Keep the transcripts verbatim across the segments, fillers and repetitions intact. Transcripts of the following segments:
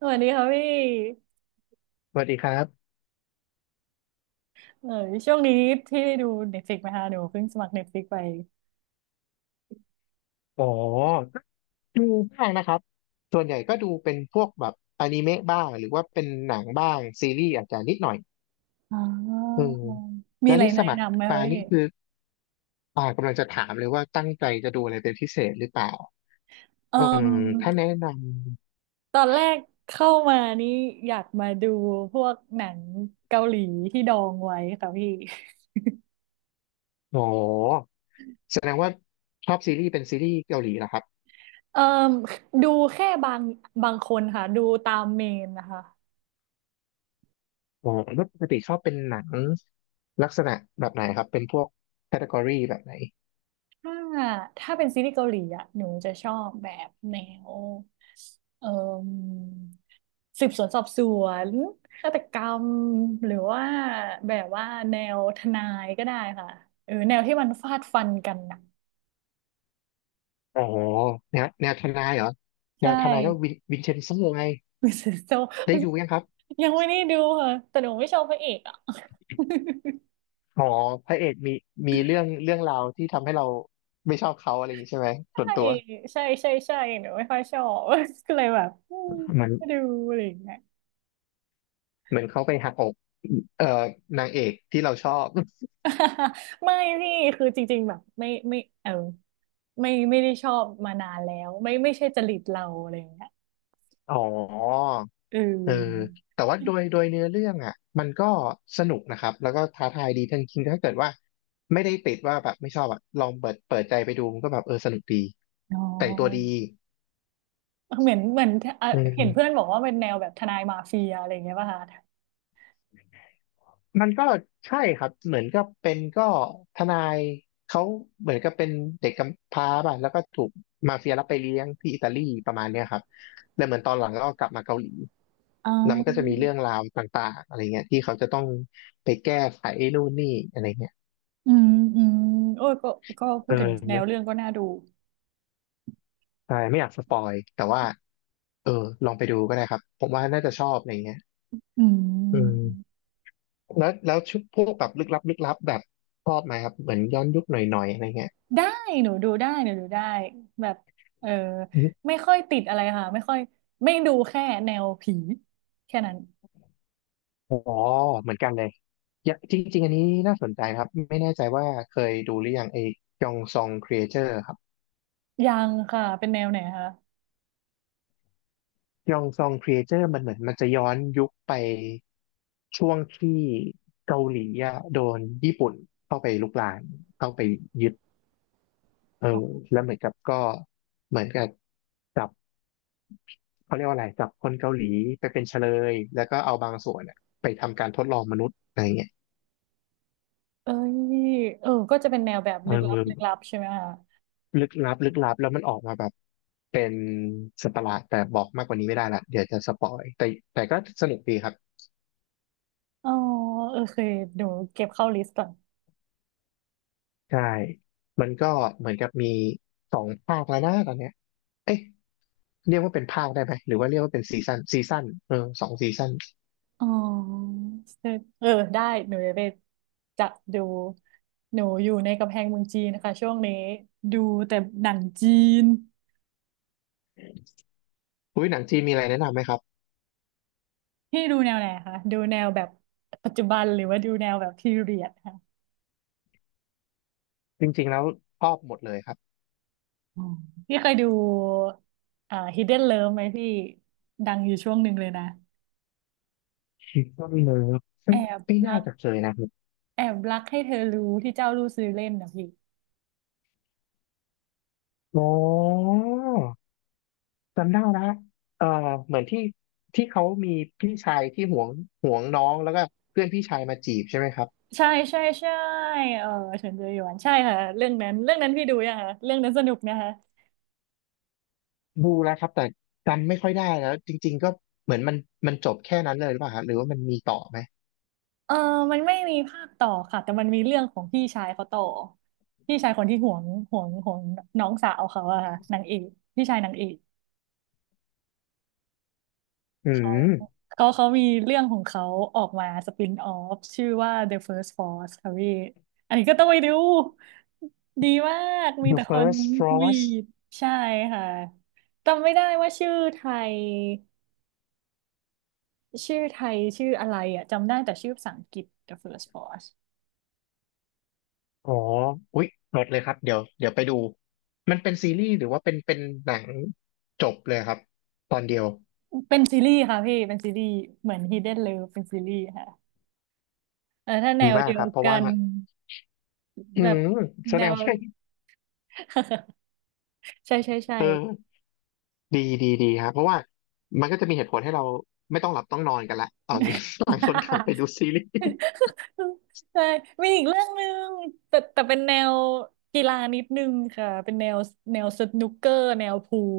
สวัสดีครับพี่สวัสดีครับเออช่วงนี้พี่ได้ดูเน็ตฟลิกไหมคะหนูเพิ่งสมัครเน็ตฟลิกไปอ๋อดูบ้างนะครับส่วนใหญ่ก็ดูเป็นพวกแบบอนิเมะบ้างหรือว่าเป็นหนังบ้างซีรีส์อาจจะนิดหน่อยอ๋ออืมมีแล้วอะไรนี่สแนะมัครนำไหมครัมาบพี่นี่คืออ่ากำลังจะถามเลยว่าตั้งใจจะดูอะไรเป็นพิเศษหรือเปล่าเอ่อืมมถ้าแนะนตอนแรกเข้ามานี่อยากมาดูพวกหนังเกาหลีที่ดองไว้ค่ะพี่ำอ๋อแสดงว่าชอบซีรีส์เป็นซีรีส์เกาหลีเหรอครับเอ่มดูแค่บางบางคนค่ะดูตามเมนนะคะ อ๋อแล้วปกติชอบเป็นหนังลักษณะแบบไหนครับเป็นพวกแคตตา o r y แบบไหนถ้าถ้าเป็นซีรีส์เกาหลีอะหนูจะชอบแบบแนวเอ่มสืบสวนสอบสวนฆาตกรรมหรือว่าแบบว่าแนวทนายก็ได้ค่ะเออแนวที่มันฟาดฟันกันนะอ๋อแนวแนวทนายเหรอแนใช่วทนายก็วินวินเชนโซไง มิสโซได้ไม่ ดูยังครับ ยังไม่ได้ดูค่ะแต่หนูไม่ชอบพระเอกอ่ะ อ๋อพระเอกมีมีเรื่องเรื่องราวที่ทำให้เราไม่ชอบเขาอะไรอย่างนี้ใช่ไหมส่ใช่วนตัวใช่ใช่ใช่หนูไม่ค่อยชอบ ก็เลยแบบอืมเหมือนไม่ดูอะไรอย่างเงี้ย เหมือนเขาไปหักอกเอ่อนางเอกที่เราชอบ ไม่พี่คือจริงๆแบบไม่ไม่เออไม่ไม่ได้ชอบมานานแล้วไม่ไม่ใช่จริตเราอะไรอย่างเงี้ยอ๋อเอเอออแต่ว่าโดยโดยเนื้อเรื่องอ่ะมันก็สนุกนะครับแล้วก็ท้าทายดีทั้งจริงๆถ้าเกิดว่าไม่ได้ติดว่าแบบไม่ชอบอ่ะลองเปิดเปิดใจไปดูมันก็แบบเออสนุกดีอ๋อแต่งตัวดีเหมือนเหมือนเอ่ออืเห็นเพื่อนม บอกว่าเป็นแนวแบบทนายมาเฟียอะไรอย่างเงี้ยป่ะคะมันก็ใช่ครับเหมือนก็เป็นก็ทนายเขาเหมือนกับเป็นเด็กกำพร้าป่ะแล้วก็ถูกมาเฟียรับไปเลี้ยงที่อิตาลีประมาณเนี้ยครับแล้วเหมือนตอนหลังก็กลับมาเกาหลีอ๋อแล้วมันก็จะมีเรื่องราวต่างๆอะไรเงี้ยที่เขาจะต้องไปแก้ไขนู่นนี่อะไรเงี้ยอืมอืมโอ้ยก็ก็พูเอดถึงแนวอเรื่องก็น่าดูใช่ไม่อยากสปอยแต่ว่าเออลองไปดูก็ได้ครับผมว่าน่าจะชอบอะไรเงี้ยอือืมมแล้วแล้วชุดพวกแบบลึกลับลึกลับแบบชอบไหมครับเหมือนย้อนยุคหน่อยๆอะไรเงี้ย ได้หนูดูได้หนูดูได้แบบเออไม่ค่อยติดอะไรค่ะไม่ค่อยไม่ดูแค่แนวผีแค่นั้นอ๋อเหมือนกันเลยอย่าจริงๆอันนี้น่าสนใจครับไม่แน่ใจว่าเคยดูหรือยังไอ้ยองซองครีเอเตอร์ครับยังค่ะเป็นแนวไหนคะ ยองซองครีเอเตอร์มันเหมือนมันจะย้อนยุคไปช่วงที่เกาหลีอะโดนญี่ปุ่นเข้าไปลุกรานเข้าไปยึดเออแล้วเหมือนกับก็เหมือนกับจับเขาเรียกว่าอะไรจับคนเกาหลีไปเป็นเฉลยแล้วก็เอาบางส่วนอะไปทำการทดลองมนุษย์อะไรเงี้ยเอ้ยเออก็จะเป็นแนวแบบเอลึกลับอ ลึกลับใช่ไหมคะลึกลับลึกลับแล้วมันออกมาแบบเป็นสัตว์ประหลาดแต่บอกมากกว่านี้ไม่ได้ละเดี๋ยวจะสปอยแต่แต่ก็สนุกดีครับอ๋อเออเคยเดีเก็บเข้าลิสต์ก่อนใช่มันก็เหมือนกับมีสองภาคแล้วนะตอนเนี้ยเอ๊ะเรียกว่าเป็นภาคได้ไหมหรือว่าเรียกว่าเป็นซีซั่นซีซั่นเออสองซีซั่นอ๋อเออได้หนูจะไปจะดูหนูอยู่ในกำแพงเมืองจีนนะคะช่วงนี้ดูแต่หนังจีนอุ้ยหนังจีนมีอะไรแนะนำไหมครับพี่ดูแนวไหนคะดูแนวแบบปัจจุบันหรือว่าดูแนวแบบพีเรียดค่ะจริงๆแล้วชอบหมดเลยครับ อ๋อพี่เคยดูอ่า Hidden Love ไหมพี่ดังอยู่ช่วงหนึ่งเลยนะ คิดว่าเลิฟแอไม่บไม่รัน่ากจะเคยนะครับแอบรักให้เธอรู้ที่เจ้ารู้ซื้อเล่นนะพี่ อ๋อ จำได้นะเอ่อเหมือนที่ที่เขามีพี่ชายที่หวงหวงน้องแล้วก็เพื่อนพี่ชายมาจีบใช่ไหมครับใช่ใช่ใช่เออเฉินเจอหยวนใช่ค่ะเรื่องนั้นเรื่องนั้นพี่ดูยังคะเรื่องนั้นสนุกนะคะดูแล้วครับแต่จำไม่ค่อยได้แล้วจริงๆก็เหมือนมันมันจบแค่นั้นเลยหรือเปล่าฮะหรือว่ามันมีต่อไหมเออมันไม่มีภาคต่อค่ะแต่มันมีเรื่องของพี่ชายเขาต่อพี่ชายคนที่ห่วงห่วงห่วงน้องสาวเขาอะค่ะนางเอกพี่ชายนางเอกอืเขาม เขาเขามีเรื่องของเขาออกมาสปินออฟชื่อว่า The First Force ค่ะพี่อันนี้ก็ต้องไปดูดีมากมี The แต่คน First วี Frost ดใช่ค่ะจำไม่ได้ว่าชื่อไทย ชื่อไทยชื่ออะไรอ่ะจำได้แต่ชื่อภาษาอังกฤษ The First Boss อ๋ออุ๊ยหมดเลยครับเดี๋ยวเดี๋ยวไปดู มันเป็นซีรีส์หรือว่าเป็นเป็นหนังจบเลยครับตอนเดียวเป็นซีรีส์ค่ะพี่เป็นซีรีส์เหมือน Hidden Love เป็นซีรีส์ค่ะเออถ้าแนดีวมากเดียควรับเพราะกัว่านอืแบบมแสแนดงว ว่า ใช่ใช่ใช่ เออ ดีดีดีครับเพราะว่ามันก็จะมีเหตุผลให้เราไม่ต้องหลับต้องนอนกันละตอน นี้ ต่างคนต่างไปดูซีรีส์ ใช่มีอีกเรื่องหนึ่งแต่แต่เป็นแนวกีฬานิดนึงค่ะเป็นแนวแนวสนุกเกอร์แนวพูล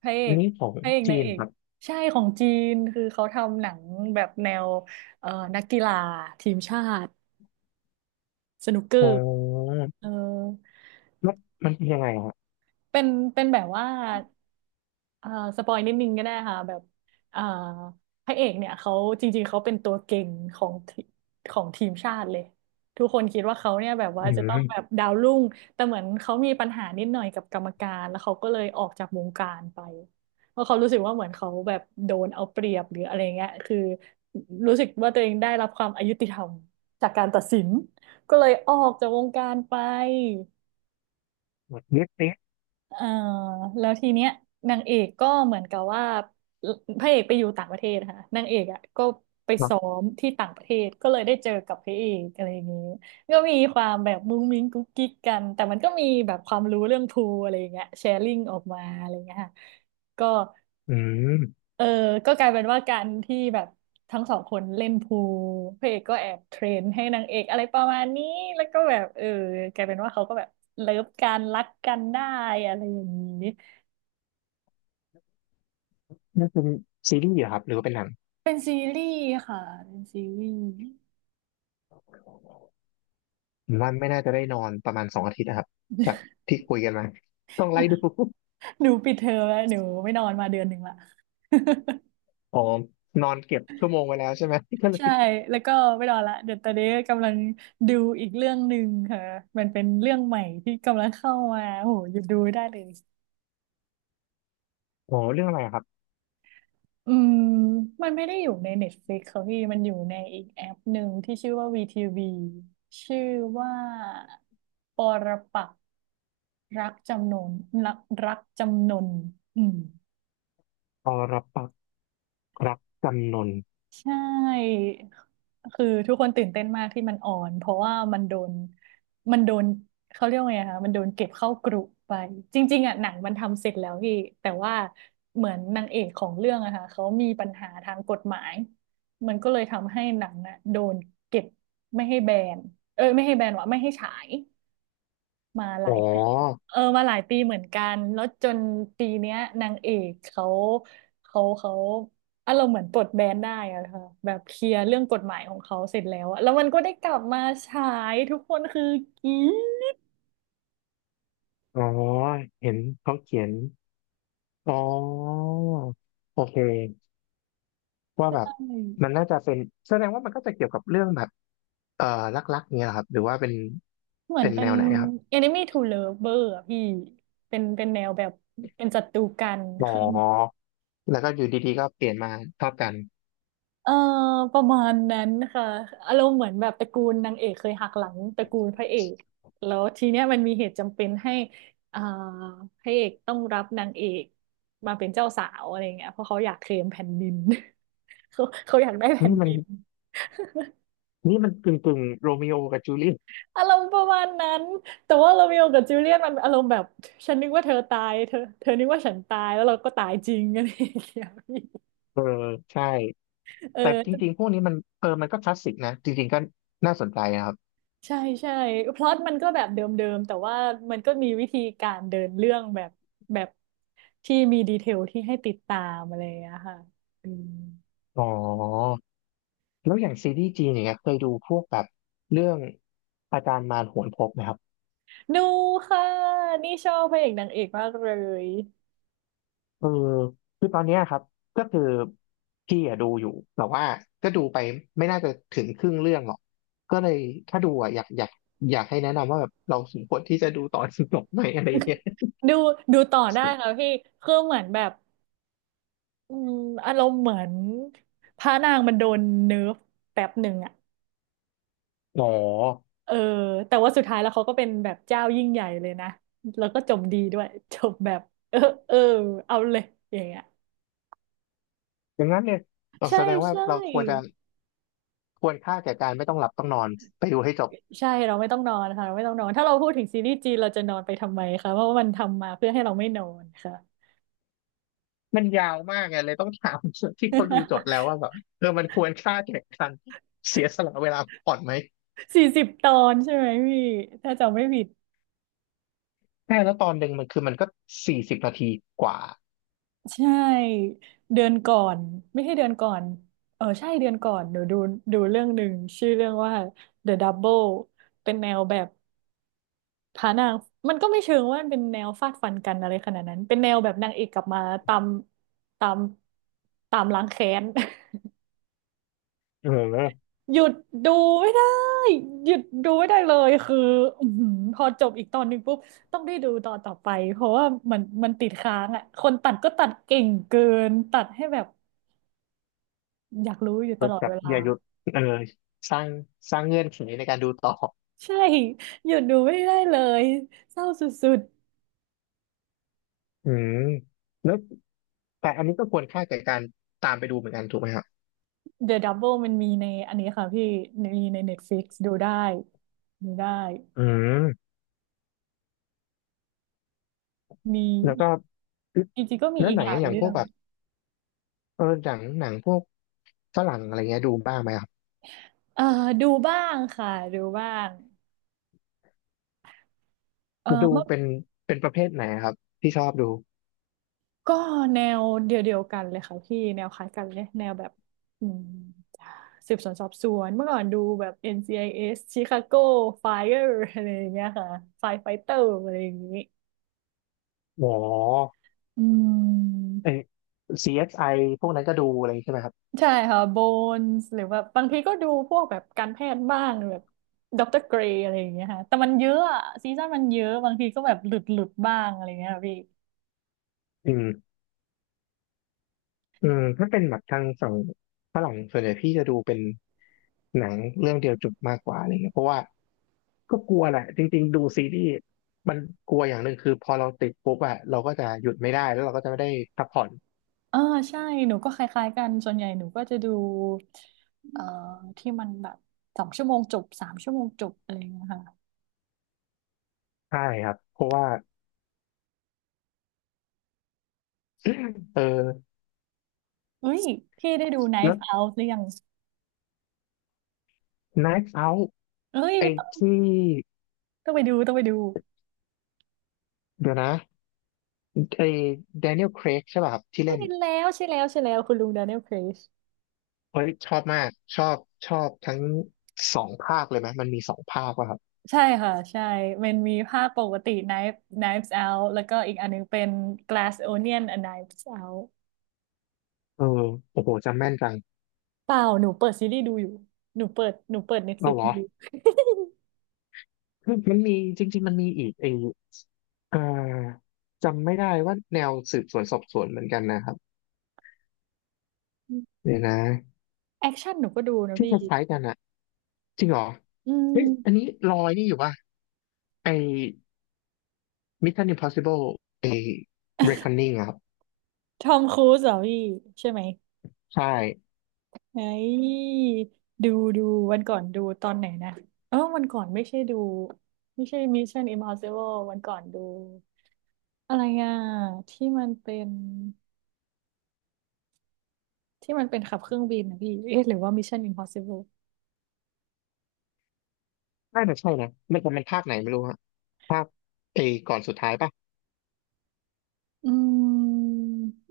พระเออันกนี้ของพระเอกนาจีงนเอกครับใช่ของจีนคือเขาทำหนังแบบแนวเอ่อนักกีฬาทีมชาติ สนุกเกออ๋อร์เออแล้วมันเป็นยังไงฮะเป็นเป็นแบบว่าเอ่อสปอยนิดนึงก็ได้ค่ะแบบเอ่อพระเอกเนี่ยเขาจริงๆเขาเป็นตัวเก่งของทีของทีมชาติเลยทุกคนคิดว่าเขาเนี่ยแบบอืว่าจะต้องแบบมดาวรุ่งแต่เหมือนเขามีปัญหานิดหน่อยกับกรรมการ แล้วเขาก็เลยออกจากวงการไป เพราะเขารู้สึกว่าเหมือนเขาแบบโดนเอาเปรียบหรืออะไรเงี้ยคือรู้สึกว่าตัวเองได้รับความอยุติธรรมจากการตัดสินก็เลยออกจากวงการไป เน็ตเน็ตเอ่อแล้วทีเนี้ยนางเอกก็เหมือนกับว่าพระเอกไปอยู่ต่างประเทศค่ะนางเอกอ่ะก็ไปหรอซ้อมที่ต่างประเทศก็เลยได้เจอกับพระเอกอะไรอย่างนี้ก็มีความแบบมุ้งมิ้งกุ๊กกิ๊กกันแต่มันก็มีแบบความรู้เรื่องพูลอะไรอย่างเงี้ยแชร์ลิงออกมาอะไรอย่างเงี้ยค่ะก็อืมเออก็กลายเป็นว่าการที่แบบทั้งสองคนเล่นพูลพระเอกก็แอบเทรนให้นางเอกอะไรประมาณนี้แล้วก็แบบเออกลายเป็นว่าเขาก็แบบเลิฟกันรักกันได้อะไรอย่างนี้ น่าจะเป็นซีรีส์เหรอครับหรือว่าเป็นหนังเป็นซีรีส์ค่ะเป็นซีรีส์ ผมว่าไม่น่าจะได้นอนประมาณสองอาทิตย์นะครับจากที่คุยกันมาต้องไล่ดู หนูปิดเทอมแล้วหนูไม่นอนมาเดือนหนึ่งละ อ๋อนอนเก็บชั่วโมงไว้แล้วใช่ไหมก็ เลใช่ย แล้วก็ไม่นอนละเดี๋ยวตอนนี้กำลังดูอีกเรื่องหนึ่งค่ะมันเป็นเรื่องใหม่ที่กำลังเข้ามาโหหยุดดูไม่ได้เลย อ๋อเรื่องอะไรอะครับอืมมันไม่ได้อยู่ใน Netflix ค่ะพี่มันอยู่ในอีกแอปหนึ่งที่ชื่อว่า วี ที วี ชื่อว่าปรปักษ์รักจำนนรักรักจำนนอืม อรปักษ์รักจำนนใช่ คือทุกคนตื่นเต้นมากที่มันออนเพราะว่ามันโดนมันโดนเขาเรียกว่าไงคะมันโดนเก็บเข้ากรุไป จริงๆอ่ะหนังมันทำเสร็จแล้วพี่แต่ว่าเหมือนนางเอกของเรื่องอะค่ะเขามีปัญหาทางกฎหมาย มันก็เลยทำให้หนังอะโดนเก็บไม่ให้แบนเอ้ยไม่ให้แบนวะไม่ให้ฉาย มาหอ๋ลาอยปีเออมาหลายปีเหมือนกันแล้วจนปีเนี้ยนางเอกเขาเขาเขาอารมณ์เหมือนปลดแบนได้อะค่ะแบบเคลียร์เรื่องกฎหมายของเขาเสร็จแล้วอะแล้วมันก็ได้กลับมาฉายทุกคนคือกรี๊ดอ๋อเห็นเขาเขียน อ๋อโอเคว่าใชแบบ่มันน่าจะเป็นแสดงว่ามันก็จะเกี่ยวกับเรื่องแบบเอ่อรักๆเนี่ยครับหรือว่าเป็นเหมือเป็นนเป็แนน้ วไหนครับ Enemy to Lover อะพี่เป็นเป็นแนวแบบเป็นศัตรูกันอ๋อคือ แล้วก็อยู่ดีๆก็เปลี่ยนมาชอบกันเออประมาณนั้นค่ะอารมณ์เหมือนแบบตระกูลนางเอกเคยหักหลังตระกูลพระเอกแล้วทีเนี้ยมันมีเหตุจำเป็นให้อ่าพระเอกต้องรับนางเอกมาเป็นเจ้าสาวอะไรเงี้ยเพราะเขาอยากเคลมแผ่นดิน เขาเขาอยากได้แผ่นี่นมัดินนนี่มันกึ่งกึ่งโรมิโอกับจูเลียตอารมณ์ประมาณนั้นแต่ว่าโรเมโอกับจูเลียตมันอารมณ์แบบฉันนึกว่าเธอตายเธอเธอนึกว่าฉันตายแล้วเราก็ตายจริงอะไรอย่างเงี้ยพี่ใช่เอแต่จอ ริงๆพวกนี้มันเออมันก็คลาสสิกนะจริงๆก็น่าสนใจนะครับใช่ใช่พล็อตมันก็แบบเดิมๆแต่ว่ามันก็มีวิธีการเดินเรื่องแบบแบบที่มีดีเทลที่ให้ติดตามอะไรอย่างเงี้ยค่ะอืมอ๋อแล้วอย่างซีรีส์จีนอย่างเงี้ยเคยดูพวกแบบเรื่องอาจารย์มารโหนพบไหมครับ ดูค่ะนี่ชอบพระเอกนางเอกมากเลยเออคือตอนเนี้ยครับก็คือพี่อะดูอยู่แต่ว่าก็ดูไปไม่น่าจะถึงครึ่งเรื่องหรอกก็เลยถ้าดูอะอยากอยากอยากให้แนะนำว่าแบบเราสมควรที่จะดูตอนจบไหมอะไรเงี้ย ดูดูต่อได้ค่ะ พี่คือเหมือนแบบอืมอารมณ์เหมือนพระนางมันโดนเนิร์ฟแป๊บหนึ่งอ่ะอ๋อเออแต่ว่าสุดท้ายแล้วเขาก็เป็นแบบเจ้ายิ่งใหญ่เลยนะแล้วก็จบดีด้วยจบแบบเออเออเอาเลยอย่างเงี้ย อย่างนั้นเนี่ยเราใช่แสดงว่าใช่เราควรจะควรค่าแก่การไม่ต้องหลับต้องนอนไปดูให้จบใช่เราไม่ต้องนอนค่ะเราไม่ต้องนอนถ้าเราพูดถึงซีรีส์จีนเราจะนอนไปทำไมคะเพราะว่ามันทำมาเพื่อให้เราไม่นอนค่ะมันยาวมากไงเลยต้องถามที่เขาดูจบแล้วว่าแบบเออมันควรค่าแก่การเสียสละเวลาก่อนไหมสี่สิบตอนใช่ไหมพี่ถ้าจำไม่ผิดใช่แล้วตอนหนึ่งมันคือมันก็สี่สิบนาทีกว่าใช่เดือนก่อนไม่ใช่เดือนก่อนเออใช่เดือนก่อนหนูดูดูเรื่องหนึ่งชื่อเรื่องว่า The Double เป็นแนวแบบพระนางมันก็ไม่เชิงว่ามันเป็นแนวฟาดฟันกันอะไรขนาดนั้นเป็นแนวแบบนางเอกกลับมาตามตามตามล้างแค้น เออ หยุดดูไม่ได้หยุดดูไม่ได้เลยคืออื้อหือพอจบอีกตอนหนึ่งปุ๊บต้องได้ดูตอนต่อไปเพราะว่ามันมันติดค้างอ่ะคนตัดก็ตัดเก่งเกินตัดให้แบบอยากรู้อยู่แตลอดบเวบลาอย่าหยุดเออสร้างสร้างเงื่อนไขในการดูต่อใช่หยุดดูไม่ได้เลยเศร้าสุดอืมแล้วแต่อันนี้ก็ควรค่าแก่การตามไปดูเหมือนกันถูกไหมครับๆ The Double มันมีในอันนี้ค่ะพี่มีใน Netflix ดูได้ดูได้อืมมีแล้วอีก็กจริงๆก็มีแล้วอีกหนัหงลายอย่างเรื่พอวกงแบบเออหนังหนังพวกฝรั่งอะไรเงี้ยดูบ้างไหมครับเอ่อดูบ้างค่ะดูบ้างเออดูเมื่อ เป็นเป็นประเภทไหนครับที่ชอบดูก็แนวเดียวเดียวกันเลยค่ะพี่แนวคล้ายกันเลยแนวแบบอืมสืบสวนสอบสวนเมื่อก่อนดูแบบ เอ็น ซี ไอ เอส Chicago Fire อะไรอย่างเงี้ยค่ะ Fire Fighter อะไรอย่างงี้อ๋ออืมไอ ซี เอส ไอ พวกนั้นก็ดูอะไรใช่ไหมครับใช่ค่ะโบนส์หรือว่าบางทีก็ดูพวกแบบการแพทย์บ้างแบบด็อกเตอร์เกรย์อะไรอย่างเงี้ยค่ะแต่มันเยอะอะซีซั่นมันเยอะบางทีก็แบบหลุดหลุดบ้างอะไรเงี้ยค่ะพี่ อืม อืมถ้าเป็นแบบทางฝั่งฝรั่งส่วนใหญ่พี่จะดูเป็นหนังเรื่องเดียวจบมากกว่าอะไรเงี้ยเพราะว่าก็กลัวแหละจริงๆดูซีรีส์มันกลัวอย่างหนึ่งคือพอเราติดปุ๊บอะเราก็จะหยุดไม่ได้แล้วเราก็จะไม่ได้พักผ่อนเออใช่หนูก็คล้ายๆกันส่วนใหญ่หนูก็จะดูเอ่อที่มันแบบสองชั่วโมงจบสามชั่วโมงจบอะไรอย่างเงี้ยค่ะใช่ครับเพราะว่าเออเฮ้ยพี่ได้ดู แล้ว Knife Out หรือยัง Knives Out เฮ้ยไอ้ไม่ต้องที่ต้องไปดูต้องไปดูเดี๋ยวนะไอ้ Daniel Craig ใช่ป่ะครับที่ใช่เล่นแล้วใช่แล้วใช่แล้วคุณลุง Daniel Craig เฮ้ยชอบมากชอบชอบทั้งสองภาคเลยไหมมันมีสองภาคป่ะครับใช่ค่ะใช่มันมีภาคปกติ Knife Knives Out แล้วก็อีกอันนึงเป็น Glass Onion and Knives Out เออโอ้โหจำแม่นจังเปล่าหนูเปิดซีรีส์ดูอยู่หนูเปิดหนูเปิด เอา Netflix เหรอ ดู คือมันมีจริงๆมันมีอีกไอเอ่อจำไม่ได้ว่าแนวสืบสวนสอบสวนเหมือนกันนะครับ เดี๋ยวนะแอคชั่นหนูก็ดูนะที่คพี่ล้ายๆกันอะจริงเหรออืเฮ้ยอันนี้ม ลอยนี่อยู่ป่ะไอ้ Mission Impossible ไอ้ Reckoning อะครับทอมครูซเหรอพี่ใช่ไหมใช่ไอ้ดูดูวันก่อนดูตอนไหนนะเออวันก่อนไม่ใช่ดูไม่ใช่ Mission Impossible วันก่อนดูอะไรอ่ะที่มันเป็นที่มันเป็นขับเครื่องบินนะพี่เอ๊ะหรือว่า Mission Impossible น่าจะใช่นะมันจะเป็นภาคไหนไม่รู้ฮะภาคไอ้ก่อนสุดท้ายป่ะอืม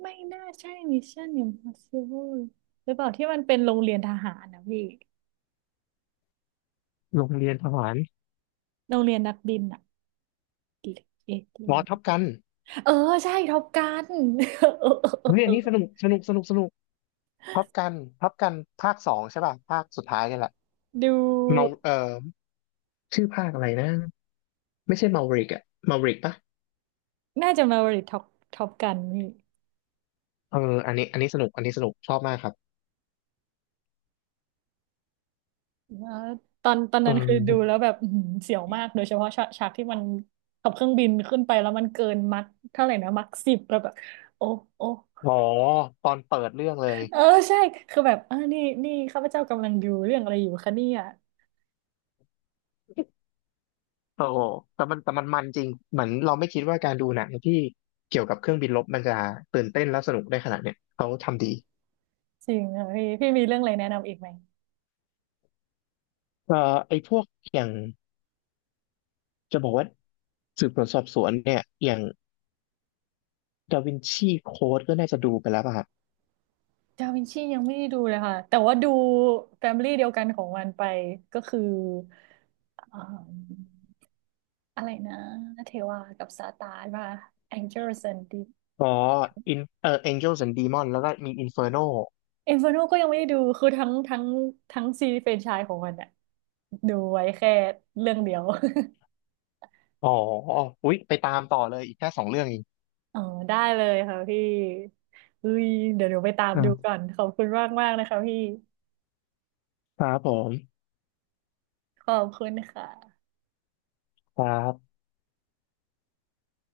ไม่น่าใช่ Mission Impossible หรือเปล่าที่มันเป็นโรงเรียนทหารนะพี่โรงเรียนทหารโรงเรียนนักบินอ่ะเอ๊ะหรืออ๋อท็อปว่ากันเออใช่ท็อปกัน เออ เออเออเฮ้ยเออันอนี้สนุกสนุกสนุกสนุกท็อปกันท็อปกันภาคสองใช่ป่ะภาคสุดท้ายนี่แหละดู เมาเอ่อชื่อภาคอะไรนะ ไม่ใช่มา วี อี ริกอะมาริกปะน่าจะมาบริท็อปท็อปกันนี่เอออันนี้อันนี้สนุกอันนี้สนุกชอบมากครับแล้วตอนตอนเอนั้นคือดูแล้อวแบบอื้อหือเสียวมากโดยเฉพาะฉากฉากที่มันขับเครื่องบินขึ้นไปแล้วมันเกินมัคเท่าไหร่นะมัคสิบแล้วแบบโอ้โอ้อ๋อตอนเปิดเรื่องเลยเออใช่คือแบบอ่านี่นี่ข้าพเจ้ากำลังดูเรื่องอะไรอยู่คะเนี่ยโอ้โหแต่มันแต่มันมันจริงเหมือนเราไม่คิดว่าการดูหนังที่เกี่ยวกับเครื่องบินรบมันจะตื่นเต้นและสนุกได้ขนาดเนี้ยเขาทำดีจริงเหรอพี่พี่มีเรื่องอะไรแนะนำอีกไหมเอ่อไอ้พวกอย่างจะบอกว่าสืบสวนสอบสวนเนี่ยอย่างดาวินชีโค้ดก็น่าจะดูไปแล้วป่ะครับดาวินชียังไม่ได้ดูเลยค่ะแต่ว่าดูแฟมิลี่เดียวกันของมันไปก็คืออ่าอะไรนะเทวากับซาตานว่า Angels and Demons อ๋ออินเอ่อ Angels and ดี อี เอ็ม โอ เอ็น แล้วก็มี Inferno เอ f น r โนก็ยังไม่ได้ดู คือทั้งทั้งทั้งซีรีส์แฟรนไชส์ของมันอะดูไว้แค่เรื่องเดียว อ๋ออุ๊ยไปตามต่อเลยอีกแค่สองเรื่องเอง อ๋อได้เลยค่ะพี่เฮ้ยเดี๋ยวหนูไปตามดูก่อ่าอนขอบคุณมากมากนะคะพี่ครับผมขอบคุณค่ะครับ